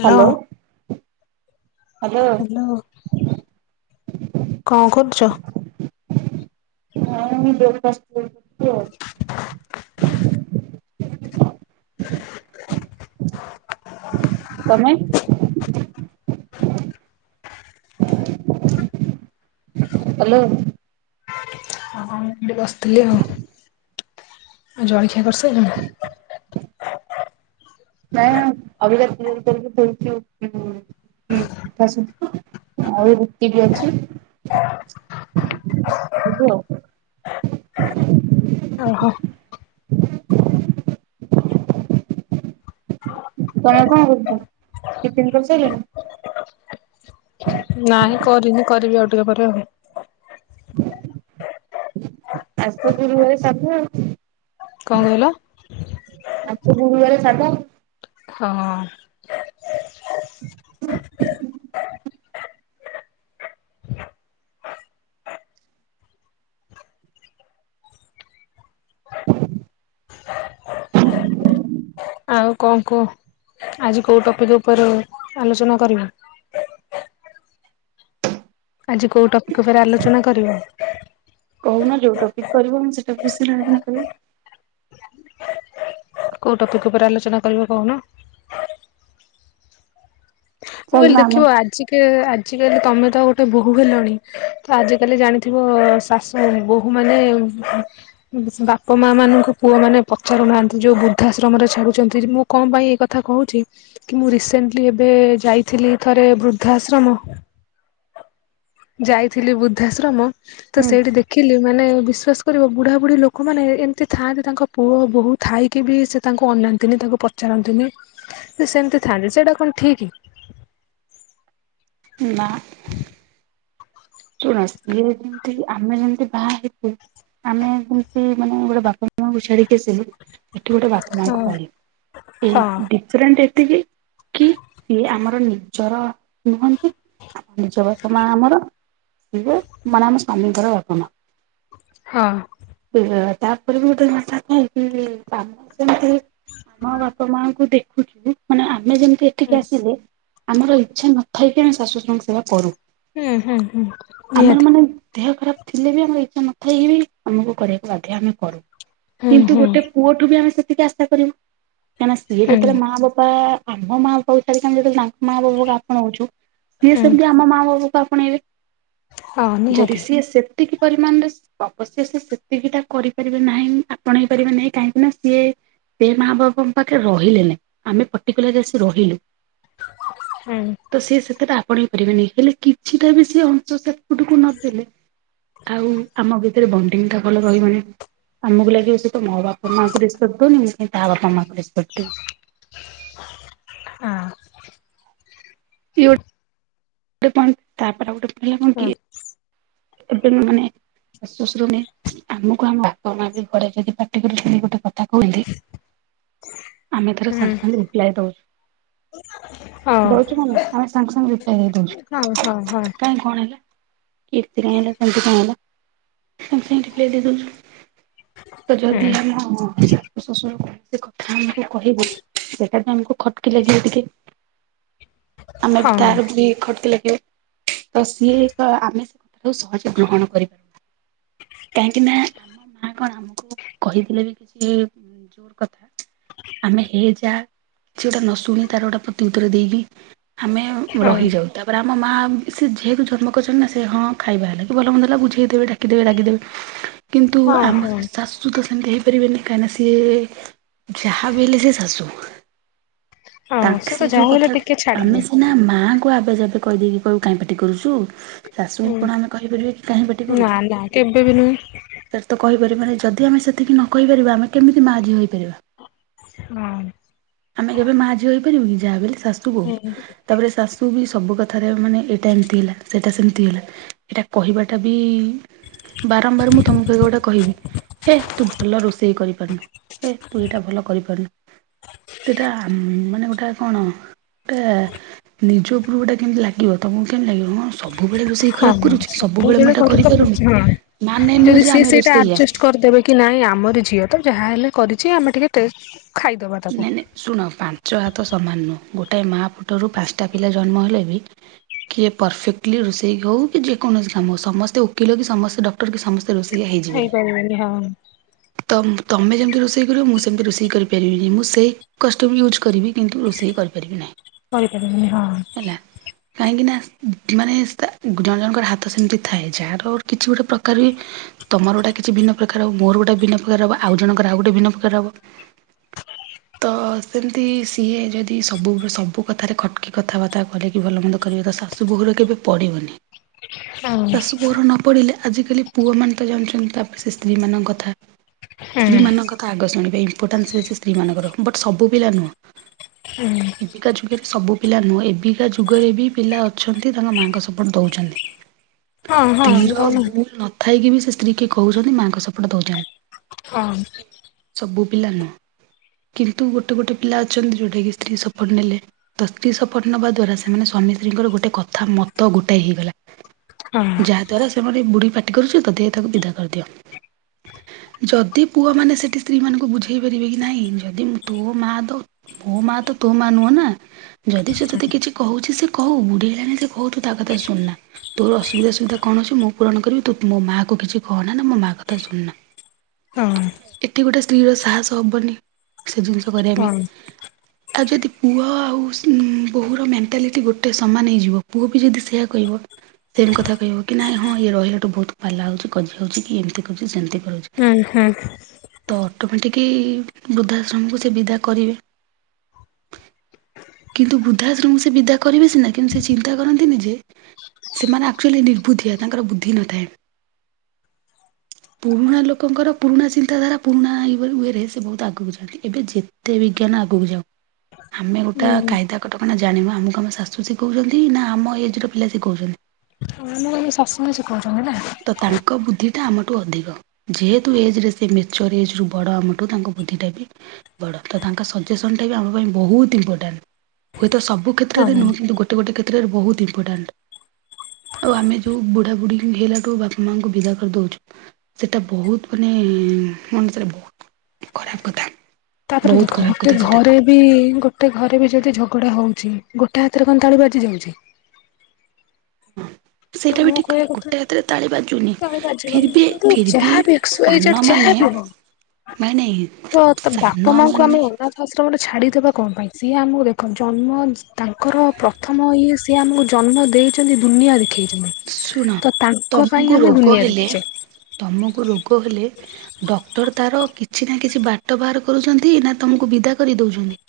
Hello. Hello କଁ କରୁଛ? ହଁ ବ୍ରେକଫାଷ୍ଟ କରୁଛି ଆଉ। [inaudible] [unintelligible] ତମେ? ହ୍ୟାଲୋ ଏମିତି ବସିଥିଲି ଆଉ ଆଉ ଜଳଖିଆ କରିସାରିଲଣି? ନାଇଁ ଅବିକା ଶୋଇକି ଉଠିଲୁ। ହଁ ଆଉ ରୁଟି ବି ଅଛି। [unintelligible] ଓହୋ ତମେ କଣ ରହୁଛ ଟିଫିନ୍ କରିସାରିଲିଲଣି? ନାଇଁ କରିନି କରିବି ଆଉ ଟିକେ ପରେ ଆଉ। ଆଜି ତ ଗୁରୁବାର ସାଧା ଆଉ। କଣ କହିଲ? ଆଜି ତ ଗୁରୁବରେ ସାଧା ଆଉ। ହଁ ହ [inaudible] ଆଉ କଣ କୁହ ଆଜି କୋଉ ଟପିକ୍ ଉପରେ ଆଲୋଚନା କରିବା? ଆଜି କୋଉ ଟପିକ୍ ଉପରେ ଆଲୋଚନା କରିବ? କହୁନ ଯଉଁ ଟପିକ୍ କହିଲେ ମୁଁ ସେ ଟପିକ୍ ବିସୟରେ ଆଲୋଚନା କରିବି। କଉଁ ଟପିକ୍ ଉପରେ ଆଲୋଚନା କରିବ କହୁନ? ମୁ ଚାଲୁନ କହିଲ ଆମେ ଦେଖିବ ଆଜି କେ ଆଜିକାଲି ତମେ ତ ଗୋଟେ ବୋହୂ ହେଲଣି, ତ ଆଜିକାଲି ଜାଣିଥିବ ଶାସ ଉ ବହୁ ମାନେ ଉ ବାପା ମା ମାନଙ୍କୁ ପୁଅ ମାନେ ପଚାରୁ ନାହାନ୍ତି ଯୋଉ ବୃଦ୍ଧାଶ୍ରମ ରେ ଛାଡୁଚନ୍ତି ମୁଁ କଣ ପାଇଁ ଏକଥା କହୁଚି କି ମୁଁ ରିସେଣ୍ଟଲି ଏବେ ଯାଇଥିଲି ଥରେ ବୃଦ୍ଧାଶ୍ରମ। ଯାଇଥିଲି ବୃଦ୍ଧାଶ୍ରମ ତ ହୁଁ ସେଇଠି ଦେଖିଲି। ମାନେ ବିଶ୍ୱାସ କରିବ ବୁଢ଼ାବୁଢ଼ୀ ଲୋକମାନେ ଏମିତି ଥାଆନ୍ତି ତାଙ୍କ ପୁଅ ବୋହୁ ଥାଇକି ବି ସେ ତାଙ୍କୁ ଅନାନ୍ତିନି ତାଙ୍କୁ ପଚାରନ୍ତିନି ସେ ସେମିତି ଥାଆନ୍ତି ସେଇଟା କଣ ଠିକ୍? ନା। ଶୁଣ ସିଏ ଯେମତି ଆମେ ଯେମିତି ବାହା ହେଲୁ ଆମେ ଯେମିତି ମାନେ ଗୋଟେ ବାପା ମାଆଙ୍କୁ ଛାଡିକି ଆସିଲୁ ଏଠି ଗୋଟେ ବାପ ହଁ ମାଙ୍କୁ ପାଇଲୁ ଏଇ ହଁ ଦିଟ ଡିଫରେଣ୍ଟ ଏତିକି କି ଇଏ ଆମର ନିଜର ନୁହନ୍ତି। ଆଉ ନିଜ ବାପ ମା ଆମର। ଏଇ ମାନେ ଆମ ସ୍ୱାମୀଙ୍କର ବାପା ମା। ହଁ। ହେଇଗଲା ତାପରେ ଗୋଟେ କଥା କି କି କାମ ସେମିତି ମୋ ବାପା ମାଙ୍କୁ ଦେଖୁଚୁ ମାନେ ଆମେ ଯେମିତି ଏ ହୁଁ ଏଠିକି ଆସିଲେ ଆମର ଇଚ୍ଛା ନଥାଇକି ଆମେ ଶାଶୁଶ୍ୱୁରଙ୍କ ସେବା କରୁ। ହୁଁ ହୁଁ ହୁଁ। ଆମର ନିହାତି ମାନେ ଦେହ ଖରାପ ଥିଲେ ବି ଆମର ଇଚ୍ଛା ନଥାଇ ବି ଆମକୁ କରିବାକୁ ବାଧ୍ୟ ଆମେ କରୁ। ହୁଁ କିନ୍ତୁ ହୁଁ ଗୋଟେ ପୁଅଠୁ ବି ଆମେ ସେତିକି ଆଶା କରିବୁ। କାହିଁକିନା ସିଏ ହୁଁ ଯେତେବେଳେ ମା ବାପା ଆମ ମା ବାପାଙ୍କୁ ଛାଡିକି ଆମେ ଯଦି ତାଙ୍କ ମା ବାବୁଙ୍କୁ ଆପଣଉଚୁ, ସିଏ ହୁଁ ସେମିତି ଆମ ମା ବାପାଙ୍କୁ ଆପଣେଇବେ। ହଁ ଯଦି ନିହାତି ସିଏ ସେତିକି ପରିମାଣରେ ଅବଶ୍ୟ ସେ ସେତିକିଟା କରିପାରିବେ ନାହିଁ ଆପଣେଇ ପାରିବେ ନାହିଁ କାହିଁକି ନା ସିଏ ସେ ମା ବାପାଙ୍କ ପାଖରେ ରହିଲେ ନାଇ। ଆମେ ପର୍ଟିକୁଲାରଲି ଆସିକି ରହିଲୁ। ହୁଁ। ତ ସେ ସେତେଟା ଆପଣେଇ ପାରିବେନି। ହେଲେ କିଛିଟା ବି ସେ ଅଂଶ ସେପଟକୁ ନଦେଲେ ଆଉ ଆମ ଭିତରେ ବଣ୍ଡିଙ୍ଗ ଟା ଭଲ ରହିବନି। ଆମକୁ ଲାଗିବ ସେ ତ ମୋ ବାପା ମାଙ୍କୁ ର୍ରେସ୍ପେକ୍ଟ ଦଉନି ମୁ କାହିଁ ତା ବାପା ମାଆଙ୍କୁ ର୍ରେସ୍ପେକ୍ଟ ଦେବି। ହଁ। ଗଟେ ପ ତାପରେ ଗୋଟେ ଭଲ କଣ ହଁ କି ଏବେର ମାନେ ଶାଶୁ ଶଶୁର ନେ ଆମକୁ ଆମ ବାପା ମା ବି ଘରେ ଯଦି ପାଟି କରି ଗୋଟେ କଥା କୁହୁନ୍ତି, ଆମେ ଧର ହୁଁ ସାଙ୍ଗେ ସାଙ୍ଗେ ରିପ୍ଲାଏ ଦଉଚୁ। ହଉ ଦଉଚୁ ନା ନାଇ? ଆମେ ସାଙ୍ଗେ ସାଙ୍ଗେ ରିପ୍ଲାୟ ହେଇ ହଉ ହଉ ହଉ ହୁଁ ଦଉଚୁ କାଇହିଁ କଣ ହେଲା? କି ଏମିତି କାଇଁ ହେଲା? ସେମିତି କାଇଁ ହେଲା। ସାଙ୍ଗେ ସାଙ୍ଗେ ରିପ୍ଲାଏ ଦେଇ ଦେଉଚୁ। ତ ଯଦି ଆମ ଶାଶୁ ଶଶୁର କ କଥା ହେଲେ କହିବୁ ସେଟା ତ ଆମକୁ ଖଟକି ଲେ ଲାଗିବ ଟିକେ। ଆମେ ହଁ ତାର ବି ଖଟକି ଲାଗିବ ତ ସିଏ ତ ଆମେ କୁ ସହଜେ ଗ୍ରହଣ କରିପାରୁ କାହିଁକି ନା ଆମ ମା କଣ ଆମକୁ କହିଥିଲେ ବି କିଛି ଜୋର କଥା ଆମେ ହେ ଯା କିଛି ଗୋଟେ ନ ଶୁଣି ତାର ଗୋଟେ ପ୍ରତି ଉତ୍ତର ଦେଇକି ଆମେ ହଁ ରହିଯାଉ ତାପରେ ଆମ ମା ସେ ଯେହେତୁ ଜନ୍ମ କରିଛନ୍ତି ନା ସେ ହଁ। ଖାଇବା ହେଲା କି ଭଲ ମନ୍ଦ ହେଲା ବୁଝେଇଦେବେ ଡାକିଦେବେ ଡାକିଦେବେ କିନ୍ତୁ ହଁ ଆମ ହଁ ଶ ତ ସେମିତି ହେଇପାରିବନି କାହିଁକି ନା ସେ ଯାହାବି ହେଲେ ସେ ଶାଶୁ ମା। ହଁ ତାଙ୍କ ତ ସେ ଯୋଉ ଯାହା ହେଲେ କଥା ଟିକେ ଆମେ ଛାଡିବେ ସିନା ମାଙ୍କୁ ଆବେ ଯାବେ, କହିଦେଇକି କହିବୁ କାହିଁ ପାଟି କରୁଛୁ ଶାଶୁ ହୁଁ ଆପଣ ଆମେ କହିପାରିବେ କି କାହିଁ ପାଟି ନା କରୁଛୁ? ନା କେବେ ବି ନୁହେଁ ସେଟା ତ କହିପାରିବାନି ଯଦି ଆମେ ସେତିକି ନ କହିପାରିବା ଆମେ କେମିତି ମା ଝିଅ ହେଇପାରିବା। ହଁ। ଆମେ କେବେ ମା ଝିଅ ହୋଇଇପାରିବୁନି ଯାହା ହେଲେ ଶାଶୁ ହୁଁ ବୋହୂ ତାପରେ ଶାଶୁ ବି ସବୁ କଥାରେ ମାନେ ଏଇଟା ଏମିତି ହେଲା ସେଟା ସେମିତି ହେଲା। ଏଇଟା କହିବାଟା ବି ବାରମ୍ବାର ମୁଁ ତମକୁ ଏ ଗୋଟେ କହିବି। ହେ ତୁ ଭଲ ରୋଷେଇ କରିପାରୁନୁ ହେ ତୁ ଏଇଟା ଭଲ କରିପାରୁନୁ। ସେଇଟା ମାନେ ଗୋଟେ କଣ? ଟା ନିଜ ଉପରୁ ଗୋଟେ କେମିତି ଲାଗିବ ତମକୁ କେମିତି ଲାଗିବ କଣ ସବୁବେଳେ ରୋଷେଇ ଖରାପ। କରୁଛି ସବୁ ସବୁବେଳେ ମୁଁ ଜଣ ଏଇଟା ଘର କରିପାରୁନି। ହଁ ମାନେ ନୁହଁ ଯଦି ଯେ ସି ଆମେ ସେଇଟା ରୋଷେଇଆ। ଆଡଜଷ୍ଟ କରିଦେବେ। କି ନାଇଁ ଆମର ଝିଅ ତ ଯାହାହଲେ କରିଛି ଆମେ ଟିକେ ଟେଷ୍ଟ। ନାଇଁ ନାଇଁ ଶୁଣ ପାଞ୍ଚ ହାତ ସମାନ ନୁହଁ ଗୋଟଏ ମା ପେଟରୁ ପାଞ୍ଚଟା ପିଲା ଜନ୍ମ ହେଲେ ବି। କିଏ ପରଫେକ୍ଟଲି ରୋଷେଇ ହଉ କି ଯେକୌଣସି କାମ ହଉ ସମସ୍ତେ ଓକିଲ କି ସମସ୍ତେ ଡକ୍ଟର କି ସମେ ରୋଷେଇ ହେଇପାରିବନି ହଁ ହେଇଯିବନି ତ ତମେ ଯେମିତି ରୋଷେଇ କରିବ ମୁଁ ସେମିତି ରୋଷେଇ କରିପାରିବିନି। ମୁଁ ସେହି କଷ୍ଟ ବି ୟୁଜ୍ କରିବି କିନ୍ତୁ ରୋଷେଇ କରିପାରିବି ନାହିଁ। କରିପାରିବିନି ହଁ। ହେଲା। କାହିଁକି ନା ମାନେ ଜଣେ ଜଣଙ୍କର ହାତ ସେମିତି ଥାଏ ଯାହାର କିଛି ଗୋଟେ ପ୍ରକାର ବି ତମର ଗୋଟ କିଛି ଭନ୍ନ ପ୍ରକାର ହବ ମୋର ଗୋଟେ ଭିନ୍ନ ପ୍ରକାର ହବ ଆଉ ଜଣର ଆଉ ଗୋଟେ ଭିନ୍ନ ପ୍ରକାର ହବ? ତ ସେମିତି ସିଏ ଯଦି ସବୁ ସବୁ କଥାରେ ଖଟକି କଥାବାର୍ତ୍ତା କରିକି ଭଲ ମନ୍ଦ କରିବ ତ ଶା ଶୁ ଘର କେବେ ପଡ଼ିବନି। ହ ଶାଶୁ ବୋହୂର ନ ପଡ଼ିଲେ ଆଜିକାଲି ପୁଅମାନେ ତ ଯାାଉଛନ୍ତି ତାପରେ ସେ ସ୍ତ୍ରୀମାନଙ୍କ କଥା ହୁଁ ସ୍ତ୍ରୀମାନଙ୍କ କଥା ଆଗ ଶୁଣିବା ଇମ୍ପୋର୍ଟାନ୍ସ ହେଉଛି ସ୍ତ୍ରୀମାନଙ୍କର ବଟ୍ ସବୁ ପିଲା ନୁହଁ। ହୁଁ। ଏବିକା ଯୁଗରେ ସବୁ ପିଲା ନୁହେଁ ଏବିକା ଯୁଗରେ ବି ପିଲା ଅଛନ୍ତି ତାଙ୍କ ମାଆଙ୍କ ସପୋର୍ଟ ଦେଉଛନ୍ତି। ହଁ ହଁ [inaudible] ଥାଇକି ବି ସେ ସ୍ତ୍ରୀ କିଏ କହୁଛନ୍ତି ମାଆଙ୍କ ସପଟ ଦଉଛନ୍ତି। ହଁ। ସବୁ ପିଲା ନୁହ। କିନ୍ତୁ ଗୋଟେ ଗୋଟେ ପିଲା ଅଛନ୍ତି ଯୋଉଟା କିି ସ୍ତ୍ରୀ ସପୋର୍ଟ ନେଲେ। ତ ସ୍ତ୍ରୀ ଶପଥ ନେବା ଦ୍ଵାରା ସେମାନେ ସ୍ବାମୀ ସ୍ତ୍ରୀଙ୍କର ଗୋଟେ କଥା ମତ ଗୋଟାଇ ହେଇଗଲା। ହଁ ଯାହାଦ୍ୱାରା ସେମାନେ ବୁଢ଼ୀ ପାଟି କରୁଛି ତଧହ ତାକୁ ବିଦା କରିଦିଅ। ଯଦି ପୁଅ ମାନେ ସେଠି ସ୍ତ୍ରୀ ମାନଙ୍କୁ ବୁଝେଇ ପାରିବେ କି? ନାଇଁ ଯଦି ତୋ ମା ତ ମୋ ମା ତ ତୋ ମା ନୁହଁ ନା? ଯଦି ସେ ତତେ କିଛି କହୁଛି ସେ କହୁ। ବୁଢ଼ୀ ହେଲାଣି ସେ କହୁ ତୁ ତା କଥା ଶୁଣୁନା? ତୋର ଅସୁବିଧା ସୁବିଧା କଣ ଅଛି? ମୁ ପୂରଣ କରିବି ତୁ ମୋ ମାଆ କୁ କିଛି କହନା ନା ମୋ ମାଆ କଥା ଶୁଣୁନା। [inaudible] ଏତିକି ଗୋଟେ ସ୍ତ୍ରୀର ସାହସ ହବନି ସେ ଜିନିଷ କରିବା ହୁଁ ହୁଁ ପାଇଁ। ଆଉ ଯଦି ପୁଅ ଆଉ ସିନ୍ ବୋହୂର ମେଣ୍ଟାଲିଟି ଗୋଟେ ସମାନ ହେଇଯିବ ପୁଅ ବି ଯଦି ସେୟା କହିବ ସେମ୍ କଥା କହିବୁକି ନାଇଁ ହଁ ଇଏ ରହିଲାଠୁ ବୋହୁତ୍ ପାଲା ହୋଉଛି କଜି ହୋଉଚିକି ଏମିତି କରୁଛି ସେମିତି କରୁଛି। ଉଁ ହୁଁ। ତ ଅଟୋମେଟିକି ବୃଦ୍ଧାଶ୍ରମକୁ ସେ ବିଦା କରିବେ। କିନ୍ତୁ ବୃଦ୍ଧାଶ୍ରମକୁ ସେ ବିଦା କରିବେ ସିନା କିନ୍ତୁ ସେ ଚିନ୍ତା କରନ୍ତିନି ଯେ ସେମାନେ ଆକ୍ଚୁଆଲି ନିର୍ବୁଧିଆ ତାଙ୍କର ବୁଦ୍ଧି ନଥାଏ। ପୁରୁଣା ଲୋକଙ୍କର ପୁରୁଣା ଚିନ୍ତାଧାରା ପୁରୁଣା ଇଏ ବୋଲି ଇୟେ ରେ ସେ ବୋହୁତ୍ ଆଗକୁ ଯାଆନ୍ତି ଏବେ ଯେତେ ବିଜ୍ଞାନ ଆଗୁକୁ ଯାଉ। ଆମେ ଗୋଟା ହୁଁ କାଇଦା କଟକଣା ଜାଣିବା ଆମକୁ ଆମ ଶାଶୁ ଶିଖୋଉଛନ୍ତି ନା ଆମ ଏଜ୍ ର ପିଲା ଶିଖୋଉଚନ୍ତି? ମୁଁ କହିବି ଶାଶୁମା ହିଁ ସିଖୋଉଚନ୍ତି ନା? ତ ତାଙ୍କ ବୁଦ୍ଧିଟା ଆମଠୁ ଅଧିକ। ଯେହେତୁ ଏଜରେ ସେ ମଚ୍ୱରେଟ୍ ଏଜ୍ ରୁ ବଡ଼ ଆମ ଠୁ ତାଙ୍କ ବୁଦ୍ଧିଟା ବି ବଡ଼ ତ ତାଙ୍କ ସଜେସନଟା ବି ଆମ ପାଇଁ ବୋହୁତ୍ ଇମ୍ପୋଟାଣ୍ଟ ହୁଏତ ସବୁ କ୍ଷେତ୍ରରେ ହଁ। ନୁହୁଁ କିନ୍ତୁ ଗୋଟ ଗୋଟେ ଗୋଟେ କ୍ଷେତ୍ରରେ ବୋହୁତ୍ ଇମ୍ପୋର୍ଟାଣ୍ଟ ଆଉ ଆମେ ଯୋଉ ବୁଢ଼ା ବୁଢ଼ୀ ଯୋଉ ହେଲା ଠୁ ବାପା ମାଆଙ୍କୁ ବିଦା କରି ଦୋଉଛନ୍ତି ସେଟା ବୋହୁତ୍ ମାନେ ମଣିଷର ବୋହୁତ୍ ଖରାପ୍ କଥା। ତାପରେ ଦେଖ ଖରାପ ଗୋଟେ କଥା ସେଇଟା ଘରେ ବି ଗୋଟେ ଘରେବି ଯଦି ଝଗଡ଼ା ହୋଉଛି ଗୋଟେ ହାତରେ କଣ ତାଳି ବାଜି ଯାଉଛି। ତ ସେଇଟା ବି ମୁଁ ଠିକ କହିବା କଥା ଗୋଟେ ହାତରେ ତାଳି ବାଜୁନି ତାଳି ଫିର୍ ବାଜିିବନି ବି କିନ୍ତୁ ଫିର୍ ବି ଯାହାବି ଏକ୍ସ ଠୁ ୱାଇ ଜେଡ୍ ସାନମାନେ ଯାହାବି ନାଇଁ ନାଇଁ ହୋଉ ତ ତ ବାପା ମାଙ୍କୁ ସାନମାନେ ଆମେ ଅନାଥ ଆଶ୍ରମରେ ଛାଡ଼ି ଦେବା କଣ ପାଇଁ ସିଏ ଆମକୁ ଦେଖନ୍ତୁ ଜନ୍ମ ତାଙ୍କର ପ୍ରଥମ ଇଏ ସି ଏ ଆମୁକୁ ଜନ୍ମ ଦେଇଛନ୍ତି ଦୁନିଆ ଦେଖେଇଛନ୍ତି। ଶୁଣ ତ ତାଙ୍କ ପାଇଁ ତମୁକୁ ଆମେ ରୋଗ ଦୁନିଆ ହେଲେ ଦେଖିଛେ ତମୁକୁ ରୋଗ ହେଲେ ଡକ୍ଟର ତାର କିଛି ନା କିଛି ବାଟ ବାହାର କରୁଚନ୍ତି ନା ତମକୁ ବିଦା କରି ଦୋଉଚନ୍ତି?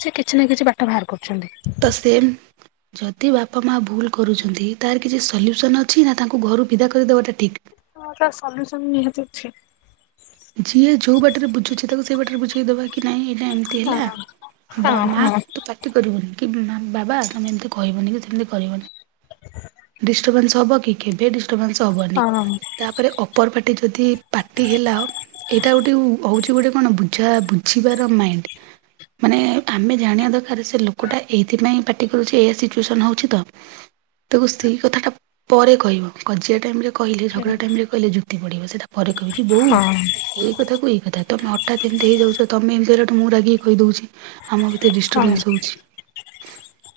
ସେ କିଛି ନା କିଛି ବାଟ ବାହାର କରୁଚନ୍ତି। ତ ସେମ୍ ଯଦି ବାପା ମା ଭୁଲ୍ କରୁଛନ୍ତି ତାର କିଛି ସଲ୍ୟୁସନ୍ ଅଛି ନା ତାଙ୍କୁ ଘରୁ ବିଦା କରି ଦବା ଟା ଠିକ୍? ହଁ ତା ସଲ୍ୟୁସନ୍ ନିହାତି ଅଛି। ଯିଏ ଯୋଉ ବାଟରେ ବୁଝୁଛି ତାକୁ ସେଇ ବାଟରେ ବୁଝେଇ ଦବାକି ନାଇଁ ଏଇଟା ଏମ୍ ତି ହେଲା ହଁ ଅବା ମାଆ ହଁ ହଁ। ତୁ ପା ଟି କରିବୁନି କି ମାମ୍ ବାବା ତମେ ଏମିତି କହିବନି କି ସେମିତି କରିବନି। ଡିଷ୍ଟୋମାନ୍ସ ହବ କି କେବେ ଡିଷ୍ଟୋମାନ୍ସ ହବନି। ହଁ ହଁ ତାପରେ ଅପର ପାଟି ଯଦି ପାଟି ହେଲା। ଏଇଟା ଗୋଟେ ଯୋଉ ହୋଉଛି ଗୋଟେ କଣ ବୁଝା ବୁଝିବାର ମାଇଣ୍ଡ। ମାନେ ଆମେ ଜାଣିବା ଦରକାର ସେ ଲୋକୋ ଟା ଏଇଥି ପାଇଁ ପାଟି କରୁଛି ଏଇଆ ସିଚ୍ୟୁସନ୍ ହୋଉଛି ତ? ତାକୁ ସ୍ତ୍ରୀ କଥା ଟା ପରେ କହିବ କଜିଆ ଟାଇମ୍ ରେ କହିଲେ ଝଗଡ଼ା ଟାଇମ୍ ରେ କହିଲେ ଯୁକ୍ତି ବଢ଼ିବ ସେଇଟା। ପରେ କହିବକି ବୋଉ ଏଇ କଥାକୁ ଏଇ କଥା ତମେ ହଠାତ୍ ଏମିତି ହେଇ ଯାଉଛ ତମେ ଏମିତି ହେଲାଠୁ ମୁଁ ରାଗିକି କହି ଦୋଉଛି। ଆମ ଭିତରେ ଡିଷ୍ଟୋର୍ମାନ୍ସ ହଁ ହୋଉଛି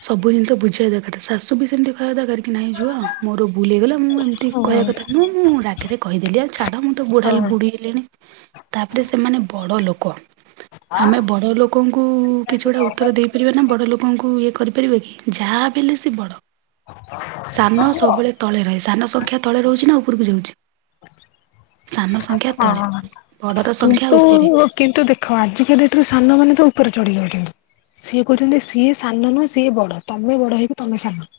ସବୁ ଜିନିଷ ବୁଝିବା ଦରକାର ଶାଶୁ ବି ସେମତି କଥା ବାର୍ତ୍ତା କରିକି କି ନାହିଁ ରୁହ ମୋର୍ ଭୁଲ୍ ହେଇଗଲା ମୁଁ ମୁଁ ଏମିତି କହିବା କଥା ନୁହୁଁ ମୁଁ ରାଗେରେ କହି ଦେଲି ଆଉ। ଛାଡ଼ ମୁଁ ତ ବୁଢ଼ା ହଁ। ବୁଢ଼ୀ ହେଲିଣି ତାପରେ ସେମାନେ ବଡ଼ ଲୋକ। ଆମେ ବଡ଼ ଲୋକଙ୍କୁ କିଛି ଗୋଟେ ଉତ୍ତର ଦେଇ ପାରିବା ନା ବଡ଼ ଲୋକଙ୍କୁ ଇଏ କରି ପାରିବା କି ଯାହା ବି ହେଲେ ସେ ବଡ଼। ସାନ ସବୁବେଳେ ତଳେ ରହେ ସାନ ସଂଖ୍ୟା ତଳେ ରହୁଛି ନା ଉପୁରୁ କୁ ଯାଉଚି? ସାନ ସଂଖ୍ୟା ତଳେ ବଡର ସଂଖ୍ୟା କିନ୍ତୁ ଉପେରେ। କିନ୍ତୁ ଦେଖ ଆଜିକା ଡେଟରେ ସାନ ମାନ ତ ଉପରେ ଚଢି ଯାଉଛନ୍ତ। ସିଏ କୋହୁଚନ୍ତି ସିଏ ସାନ ନୁହେଁ। ସିଏ ବଡ ତମେ ବଡ ହେଇକି ତମେ ସାନ।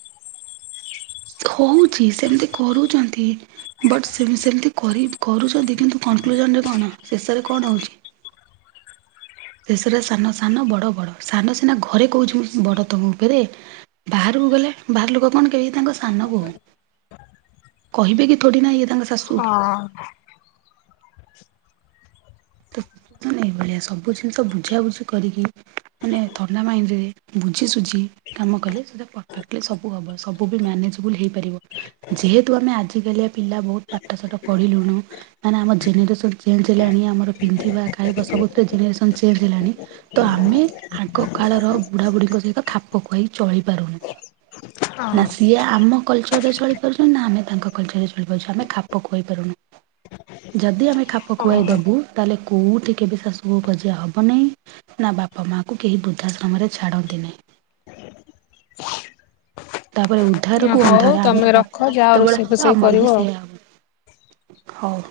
ଖୋଉଚି ସେମିତି କରୁଚନ୍ତି। ବଟ୍ ସେ-ସେମିତି କରି କରୁଚନ୍ତି କିନ୍ତୁ କନକ୍ଲୁଜନରେ କଣ ଶେଷରେ କଣ ହୋଉଚି। ଶେଷରେ ସାନ ସାନ ବଡ ବଡ ସାନ ସିନା ଘରେ କୋହୁଚି ମୁଁ ମୁଁ ବଡ ତମ ଉପରେ। ବାହାରକୁ ଗଲେ ବାହାର ଲୋକ କଣ କହିବେ ତାଙ୍କ ସାନ ଭୋଉଣୀ। କହିବେ କି ଥୋଡି ନା ଏଇ ତାଙ୍କ ଶାଶୁ ହଁ। ତୁଃ ସେମାନେ ଏଇ ଭଳିଆ ସବୁ ଜିନିଷ ବୁଝାବୁଝି କରିକି ମାନେ ଥଣ୍ଡା ମାଇଣ୍ଡରେ ବୁଝି ସୁୁଝି। କାମ କଲେ ସେଟା ପରଫେକ୍ଟଲି ସବୁ ହବ ସବୁ ମାନେଜବୁଲ ହେଇପାରିବ। ଯେହେତୁ ଆମେ ଆଜି କାଲିଆ ପିଲା ବୋହୁତ ପାଠଶାଠ ପଢିଲୁଣୁ। କାହିଁକି ନା ଆମ ଜେନେରେସନ୍ ଚେଞ୍ଜ ହେଲାଣି। ଆମର ପିନ୍ଧିବା ଖାଇବା ସବୁଥିରେ ଜେନେରେସନ୍ ଚେଞ୍ଜ ହେଲାଣି। ତ ଆମେ ଆଗ କାଳର ବୁଢା ବୁଢ଼ୀଙ୍କ ସହିତ ଖାପ ଖୁଆଇକି ଚଳି ପାରୁନୁ। ହଁ। ନା ସିଏ ଆମ କଲଚରରେ ଚଳି ପାରୁଚନ୍ତି ନା ଆମେ ତାଙ୍କ କଲଚରରେ ଚଳି ପାରୁଚୁ ଆମେ ଖାପ ଖୁଆଇ ପାରୁନୁ। ଯଦି ଆମେ ଖାପ ଖୁଆଇ ହଁ ଦୋବୁ ତାହେଲେ କୋଉଠି କେବେ ଶାଶୁ ବୋହୂ କଜିଆ ହବ ନାହିଁ। ନା ବାପା ମା କୁ କେହି ବୃଦ୍ଧାଶ୍ରମରେ ଛାଡନ୍ତେ ନାହିଁ। ତାପରେ ଉଦ୍ଧାର କୁ ହଉ ଅନ୍ଧାର ଆମ ତମେ ରଖ ବାପା ମା ଯାଅ ଯେତେବେଳେ ରୋଷେଇ ହବା ଫୋଷେଇ ଆମର କରିବ ବି ଆଉ। ସେୟଆ ହବ। ହୋଉ।